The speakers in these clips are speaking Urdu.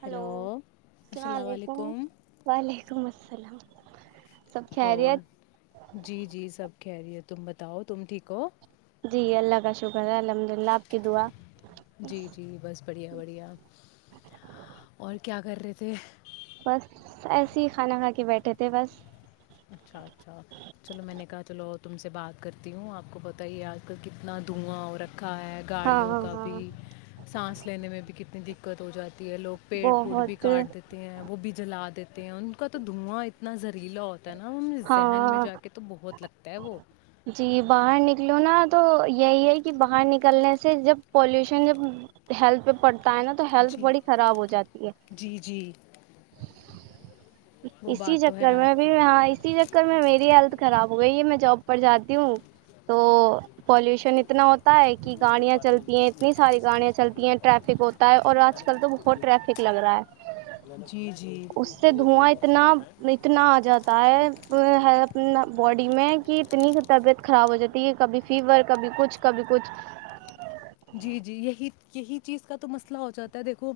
ہلو ہیلو السلام علیکم وعلیکم السلام السلام علیکم اور جی جی سب خیریت تم بتاؤ تم ٹھیک ہو جی اللہ کا شکر ہے الحمد للہ آپ کی دعا جی جی بس بڑھیا بڑھیا اور کیا کر رہے تھے بس ایسے ہی کھانا کھا کے بیٹھے تھے بس اچھا اچھا چلو میں نے کہا چلو تم سے بات کرتی ہوں آپ کو پتہ ہے آج کل کتنا دھواں اور رکھ کھا ہے ہاں گاڑیوں ہاں کا ہاں بھی سانس لینے میں بھی کتنی د دکت ہو جاتی ہے لوگ پیڑ پڑ بھی بہت کاٹ دیتے ہیں وہ بھی جلا دیتے ہیں ان کا تو دھواں اتنا زہریلا ہو نا ان ذہن میں ہاں جا کے تو بہت لگتا تے وہ جی باہر نکلو نا تو یہی ہے کہ باہر نکلنے سے جب پالوشن جب ہیلتھ پہ پڑتا ہے نا تو ہیلتھ جی بڑی خراب ہو جاتی ہے جی جی وہ اسی بات تو ہے چکر میں آپ بھی کی ہاں اسی چکر میں میری ہیلتھ خراب ہو گئی ہے میں جاب پر جاتی ہوں تو پالوشن اتنا ہوتا ہے کہ گاڑیاں چلتی ہیں اتنی ساری گاڑیاں چلتی ہیں ٹریفک ہوتا ہے اور آج کل تو بہت ٹریفک لگ رہا ہے جی جی اس سے اتنا آ جاتا ہے اپنا باڈی میں کہ اتنی طبیعت خراب ہو جاتی کبھی فیور کبھی کچھ کبھی کچھ جی جی یہی یہی چیز کا تو مسئلہ ہو جاتا ہے دیکھو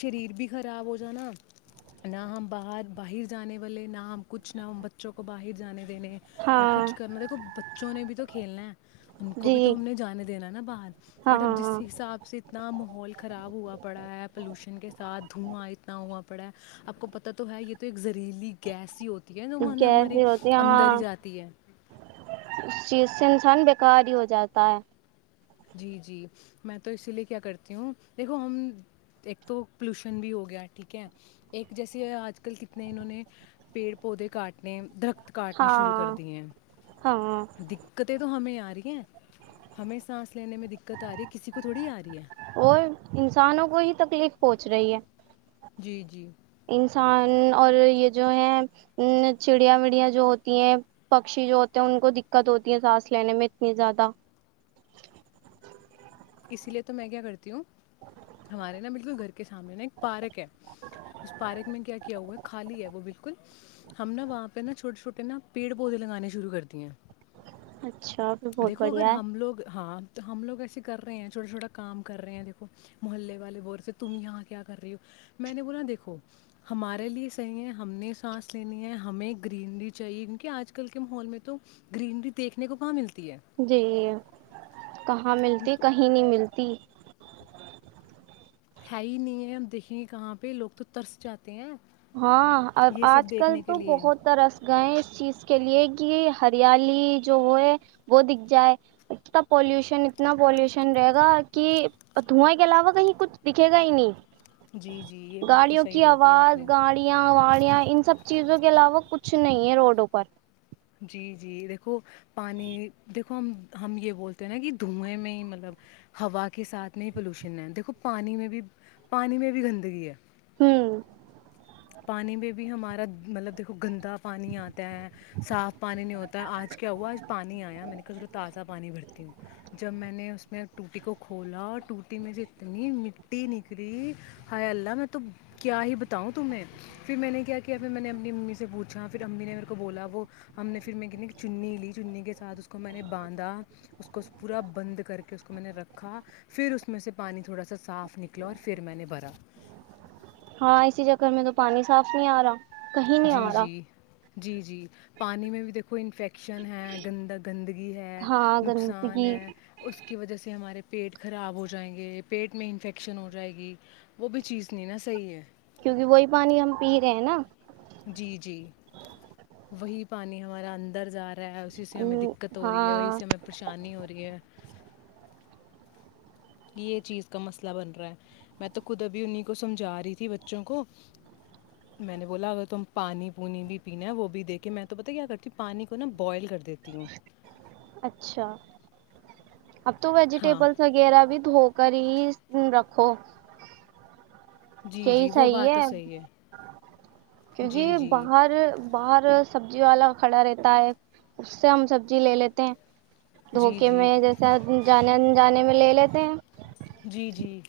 شریر بھی خراب ہو جانا نہ ہم باہر باہر جانے والے نہ ہم کچھ نہ ہم بچوں کو باہر جانے وال نہ ہاں کچھ کرنا دیکھو بچوں نے بھی تو کھیلنا ہے ان کو جی بھی تو ہم نے جانے دینا نا باہر ہاں بٹ اب جس ہاں حساب سے اتنا ماحول خراب ہوا پڑا ہے پلوشن کے ساتھ دھواں اتنا ہوا پڑا ہے آپ کو پتا تو ہے یہ تو ایک لہ ریلی گیس ہی ہوتی ہے جو گیس ہمارے بھی ہوتی ہے اندر ہی ہاں جاتی ہے اس چیز سے انسان بیکار ہی ہو جاتا ہے جی جی میں تو اسی لیے کیا کرتی ہوں دیکھو ہم ایک تو پولوشن بھی ہو گیا ٹھیک ہے ایک جیسے آج کل کتنے انہوں نے پیڑ پودے کاٹنے درخت کاٹنے شروع کر ہاں دی ہیں ہاں دقتیں تو ہمیں آ رہی ہیں ہمیں سانس لینے میں دقت آ رہی ہے کسی کو تھوڑی آ رہی ہے اوئے انسانوں کو ہی تکلیف پہنچ رہی ہے جی جی اور یہ جو ہیں چڑیا مڑیا جو ہوتی ہیں پکشی جو ہوتے ہیں ان کو دقت ہوتی ہیں سانس لینے میں اتنی زیادہ اسی لیے تو میں کیا کرتی ہوں ہمارے نا بالکل کے سامنے ایک پارک ہے اس پارک میں کیا کیا ہوا ہے خالی ہے وہ کچھ ہم نا وہاں پہ نا چھوٹے چھوٹے نا پیڑ پودے لگانے شروع کر دیے ہیں اچھا میں بہت دیکھو اگر بڑھیا ہے ہم لوگ ہاں ہم لوگ ایسے کر رہے ہیں چھوٹا چھوٹا کام کر رہے ہیں دیکھو محلے والے ور سے تم یہاں کیا کر رہی ہو میں نے بولا دیکھو ہمارے لیے صحیح ہیں ہم نے سانس لینی ہے ہمیں گرینری چاہیے کیونکہ اج کل کے ماحول میں تو گرین بھی دیکھنے کو کہاں مل [inaudible] ہم ملتے ہیں تو کہیں نہیں ملتی ہے ہی نہیں ہے اب دیکھیں کہاں پہ لوگ تو ترس جاتے ہیں ہاں یہ اج سب کل دیکھنے کے تو لیے بہت ترس گئے ہیں اس چیز کے لیے کی ہریالی جو وہ ہے وہ دکھ جائے اتنا پولیوشن اتنا پولیوشن رہے گا کہ پتھواں کے علاوہ کہیں کچھ دکھے گا ہی نہیں جی جی یہ بات تو صحیح بولی ہے اپ نے کالیاں والیاں ان سب چیزوں کے علاوہ کچھ نہیں ہے روڈ اوپر جی جی دیکھو پانی دیکھو ہم یہ بولتے ہیں نا جی دھوئیں میں مطلب ہوا کے ساتھ نہیں پولیوشن دیکھو پانی میں بھی پانی میں بھی گندگی ہے [inaudible] پانی بھی ہمارا مطلب دیکھو گندا پانی اتا ہے صاف پانی نہیں ہوتا ہے اج کیا ہوا اج پانی ایا میں نے کل جو تازہ پانی بھرتی ہوں جب میں نے اس میں ٹوٹی کو کھولا اور ٹوٹی میری اتنی مٹی نکلی ہائے اللہ نے تو کیا ہی بتاؤں تمہیں پھر میں نے کیا کیا پھر میں نے اپنی امی سے پوچھا پھر امی نے میرے کو بولا وہ ہم نے پھر میں کہ چنی لی چنی کے ساتھ اس کو میں نے باندھا اس کو پورا بند کر کے اس کو میں نے رکھا پھر اس میں سے پانی تھوڑا سا صاف نکلا اور پھر میں نے بھرا ہاں اسی جا کر میں تو پانی صاف نہیں ا رہا کہیں نہیں جی ا رہا جی جی جی پانی میں بھی دیکھو انفیکشن ہے گندا گندگی ہے ہاں نقصان گندگی ہے اس کی وجہ سے ہمارے پیٹ خراب ہو جائیں گے پیٹ میں انفیکشن ہو جائے گی وہ بھی چیز نہیں نا صحیح ہے کیونکہ وہی پانی ہم پی رہے ہیں نا جی جی وہی پانی ہمارا اندر اسی سے ہمیں دقت ہو رہی ہے وہیں ہاں سے ہمیں پریشانی ہو رہی ہے یہ چیز کا مسئلہ بن رہا ہے میں تو خود ابھی انہی کو سمجھا رہی تھی بچوں کو میں نے بولا اگر تم پانی پونی بھی پینا ہے وہ بھی دے کے میں تو پتہ ہے کیا کرتی ہوں پانی کو نا بئل کر دیتی ہوں اچھا اب تو ہاں ویجیٹیبلز وغیرہ ود ہوپ کریز رکھو جی یہی جی وہ صحیح بات تو ہے کیو جی باہر اور سبزی والا کھڑا رہتا ہے اس سے ہم سبزی لے لیتے جی جی ہیں جانے جانے میں لے لیتے ہیں جی جی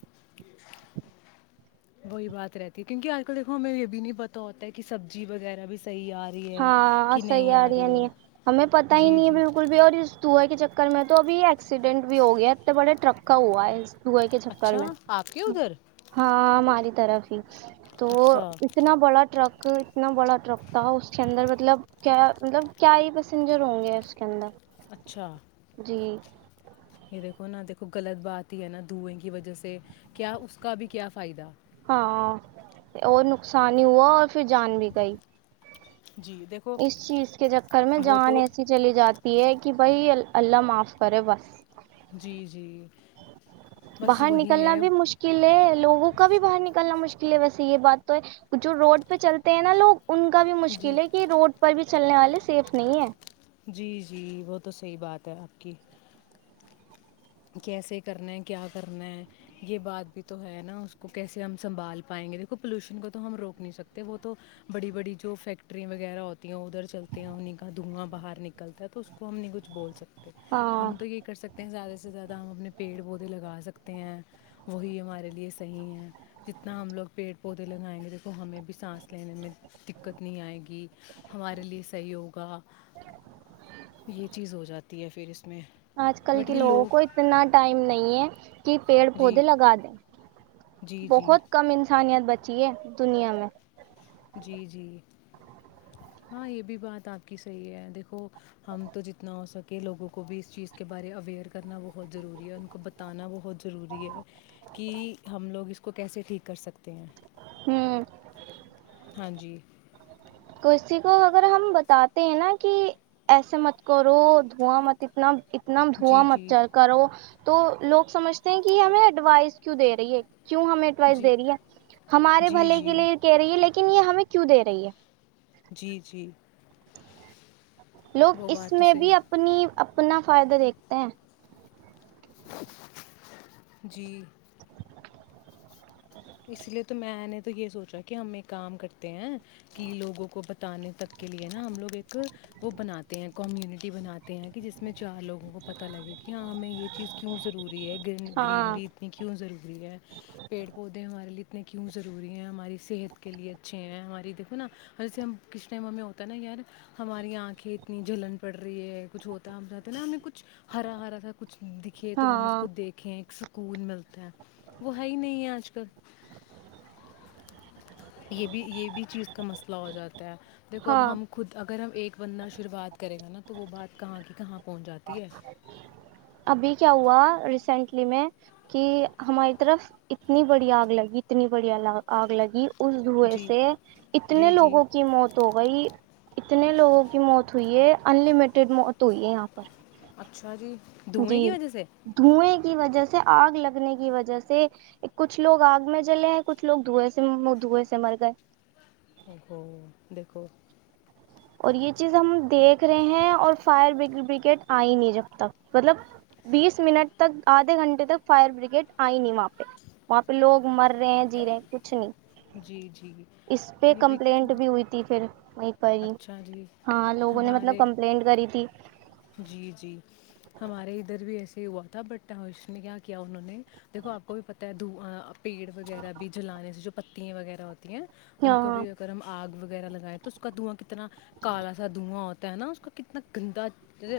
وہی بات رہتی ہے کیونکہ آج کل دیکھو ہمیں یہ بھی نہیں پت ہوتا ہے کہ سبزی وغیرہ بھی صحیح آ رہی ہے ہاں کہ صحی نہیں آ رہ رہی نہیں ہے ہمیں پت ہی جی نہیں ہے جی بالکل بھی اور کنوئیں کے چکر میں تو ابھی ایکسیڈنٹ بھی ہو گیا ہے انے بڑے ٹرک کا ہوا ہے سئی کے چھر اچھا میں آپ کے ادھر ہاں ہماری طرف ہی تو اچھا اتنا بڑا ٹرک اتنا بڑا ٹرک تھا اس اس کے اندر مطلب کیا مطلب کیا ہی پیسنجر ہوں گے اس کے اندر اچھا جی یہ دیکھو نا دیکھو غلط بات ہی ہے نا دئیں کی وجہ سے کیا اس کا بھی کیا فائدہ ہاں اور نقصان ہی ہوا اور پھر جان بھی گئی جی دیکھو اس چیز کے چکر میں وہ جان تو ایسی چلی جاتی ہے کہ بھائی اللہ معاف کرے بس جی جی بس باہر وہی نکلنا ہے بھی مشکل ہے لوگوں کا بھی باہر نکلنا مشکل لیے ویسے یہ بات تو ہے جو روڈ پہ چلتے ہیں نا لوگ ان کا بھی جی مشکل ہے کہ روڈ پر بھی چلنے والے سیف نہیں ہے جی جی وہ تو صحیح بات ہے آپ کی کیسے کرنا ہے کیا کرنا ہے یہ بات بھی تو ہے نا اس کو کیسے ہم سنبھال پائیں گے دیکھو پولیوشن کو تو ہم روک نہیں سکتے وہ تو بڑی بڑی جو فیکٹری وغیرہ ہوتی ہیں ادھر چلتے ہیں انہی کا دھواں باہر نکلتا ہے تو اس کو ہم نے کچھ بول سکتے ہیں ہاں ہم تو یہ کر سکتے ہیں زیادہ سے سب سے زیادہ ہم اپنے پیڑ پودے لگا سکتے ہیں وہی ہمارے لیے صحیح ہیں جتنا ہم لوگ پیڑ پودے لگائیں گے دیکھو ہمیں بھی سانس لینے میں دقت نہیں آئے گی ہمارے لیے صحیح ہوگا یہ چیز ہو جاتی ہے پھر اس میں آج کل بٹ کے یہ لوگوں کو لوگ اتنا ٹائم نہیں ہے کہ پیڑ جی پودے لگا دیں جی جی بہت کم انسانی ت بچی ہے دنیا میں جی جی ہاں یہ بھی بات آپ کی صحیح ہے دیکھو ہم تو جتنا ہو سکے لوگوں کو بھی اس چیز کے بارے اویئر کرنا بہت ضروری ہے ان کو بتانا بہت ضروری ہے کہ ہم لوگ اس کو کیسے ٹھیک کر سکتے ہیں ہوں ہاں جی کسی کو اگر ہم بتاتے ہیں نا کہ ایسے مت کرو دھواں مت اتنا اتنا دھواں جی جی مچھر کرو تو لوگ سمجھتے ہیں کہ ہمیں ایڈوائز کیوں دے رہی ہے کیوں ہمیں ایٹوائس جی دے رہی ہے ہمارے جی بھلے کے جی لیے کہہ رہی ہے لیکن ن یہ ہمیں کیوں دے رہی ہے جی جی لوگ وہ اس بات تو میں بھی صحیح اپنی اپنا فائدہ دیکھتے ہیں جی اسی لیے تو میں نے تو یہ سوچا کہ ہم ایک کام کرتے ہیں کہ لوگوں کو بتانے تک کے لے نا ہم لوگ ایک وہ بناتے ہیں کمیونٹی بناتے ہیں کہ جس میں چار لوگوں کو پتا لگے کہ ہاں ہمیں یہ چیز کیوں ضروری ہے گن ہاں گرینری اتنی کیوں ضروری ہے پیڑ پ پودے ہمارے لیے اتنے کیوں ضروری ہیں ہماری صحت کے لیے اچھے ہیں ہماری دھو ناسے ہم کس ٹائم ہمیں ہوتا ہے نا یار ہماری آنکھیں اتنی جلن پڑ رہی ہے کچھ ہوتا ہے ہم چاہتے ہیں نا ہمیں کچھ ہرا ہرا سا کچھ دکھے تو ہم اس کو ہاں دیکھیں ایک سکون ملتا وہ ہے ہی نہیں ہے آج کل تو یہ بھی یہ بھی چیز کا مسئلہ ہو جاتا ہے دیکھو اب ہاں ہم خود اگر ہم ایک بننا شروعات کرے گا نا تو وہ بات کہاں کی کہاں پر ابھی کیا ہوا ریسینٹلی میں کہ ہماری طرف اتنی بڑی آگ لگی اتنی بڑی آگ لگی اس دھوئیں جی سے اتنے جی جی لوگوں کی موت ہو گئی اتنے لوگوں کی موت ہوئی ہے ان لمیٹیڈ موت ہوئی ہے یہاں پر اچھا جی جی دھوئیں کی وجہ سے دھوئیں کی وجہ سے آگ لگنے کی وجہ سے کچھ لوگ آگ میں جلے ہیں کچھ لوگ دھو سے دھوئیں سے مر گئے او ہو دیکھو اور یہ چیز ہم دیکھ رہے ہیں اور فائر بگیڈ آئی نہیں جب تک مطلب بیس منٹ تک آدھے گھنٹے تک فائر بریگیڈ آئی نہیں وہاں پہ وہاں پہ لوگ مر رہے ہیں جی رہے ہیں کچھ نہیں جی جی اس پہ یہ بھی کمپلینٹ بھی ہوئی تھی پھر ایک باری اچھا جی ہاں لوگوں نے مطلب ہمارے کمپلینٹ کری تھی جی جی ہمارے ادھر بھی ایسے ہی ہوا تھا بٹ اس نے کیا کیا انہوں نے دیکھو آپ کو بھی پت ہے د پیڑ وغیرہ بھی جلانے سے جو پتی وغیرہ ہوتی ہیں ان کو ہاں بھی اگر ہم آگ وغیرہ لگائے تو اس کا دھواں کتنا کالا سا دواں ہوتا ہے نا اس کا کتنا گندا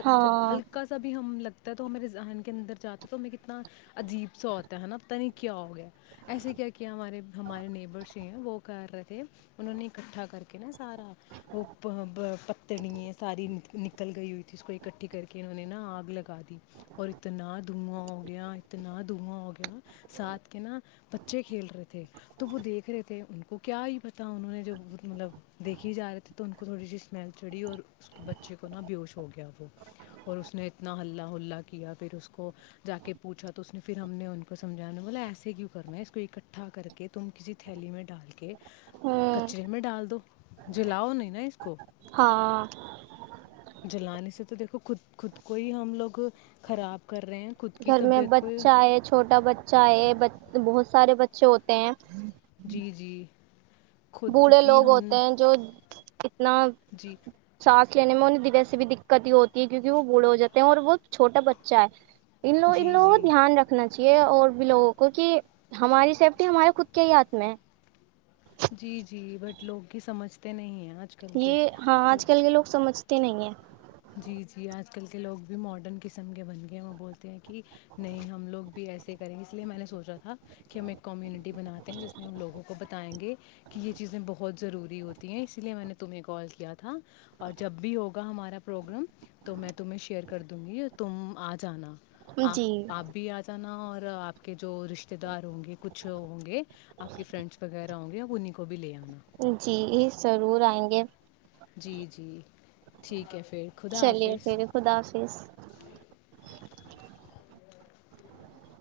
ہاں ہلکا سا بھی ہم لگ تو میرے ذہن کے اندر جاتا تو کتنا عجیب سا ہوتا ہے نا پتا نہیں کیا ہو گیا ایسے کیا کیا ہمارے ہمارے نیبرس جو ہیں وہ کر رہے تھے انہوں نے اکٹھا کر کے نا سارا ا پتنی ہے ساری ن نکل گئی اس کو اکٹھی کر کے انہوں نے نا آگ لگا دی اور اتنا دھواں ہوگیا اتنا دھواں ہوگیا ساتھ کے نا بچے کھیل رہے تھے تو وہ دیکھ رہے تھے ان کو کیا ہی پتا انہوں نے جب وہ مطلب دیکھی جا رہے تھے تو ان کو تھوڑی سی اسمیل چڑی اور اس کے بچے کو نہا بیش ہو گیا وہ اور اس نے اتنا ہلہ ہلا کیا پھر اس کو جا کے پوچھا تو اس نے پھر ہم نے ان کو سمجھایا ن بولا ایسے کیوں کرنا ہے اس کو اکٹھا کر کے تم کسی تھیلی میں ڈال کے ہوں کچرے میں ڈال دو جلاؤ نہیں نا اس کو ہاں جلانیے سے تو دیکھو خود خود کو ہی ہم لوگ خراب کر رہے ہیں خود کی گھر میں طبیعت کو بچہ ہے چھوٹا بچہ ہے بہت سارے بچے ہوتے ہیں جی جی خود بوڑھے کی لوگ ہم ہوتے نے ہیں جو اتنا جی ساف لینے میں انہیں ویسی بھی دقت ہوتی ہے کیکہ وہ بوڑے ہو جاتے ہیں اور وہ چھوٹا بچہ ہے انو جی انو جی دھیان رکھنااہی یہ اور بھی لوگوں کو کہ ہماری سیفٹی ہمارے خود کے ہی ہاتھ میں ہے جی جی بٹ لوگ کی سمجھتے نہیں ہیں آج کل کے یہ ہاں وہ آج کل کے لوگ سمجھ نہیں ہے جی جی آج کل کے لوگ بھی ماڈرن قسم کے بن گئے ہیں وہ بولتے ہیں کہ نہیں ہم لوگ بھی ایسے کریں گے اس لیے میں نے سوچا تھا کہ ہم ایک کمیونٹی بناتے ہیں جس میں ہم لوگوں کو ب آئیں گے کہ یہ چیزیں بہت ضروری ہوتی ہیں اسی لیے میں نے تمہیں کال کیا تھا اور جب بھی ہوگا ہمارا پروگرام تو میں تمہیں شیئر کر دوں گی تم آ جانا ہیں جی آپ آپ بھی آ جانا ہ اور آپ کے جو رشتے دار ہوں گے کچھ ہوں گے آپ کے فرینڈس وغیرہ ہوں گے انہیں کو بھی لے آنا جی ضرور آئیں گے جی جی ٹھیک ہے پھر خدا چلیے حافظ پھر خدا حافظ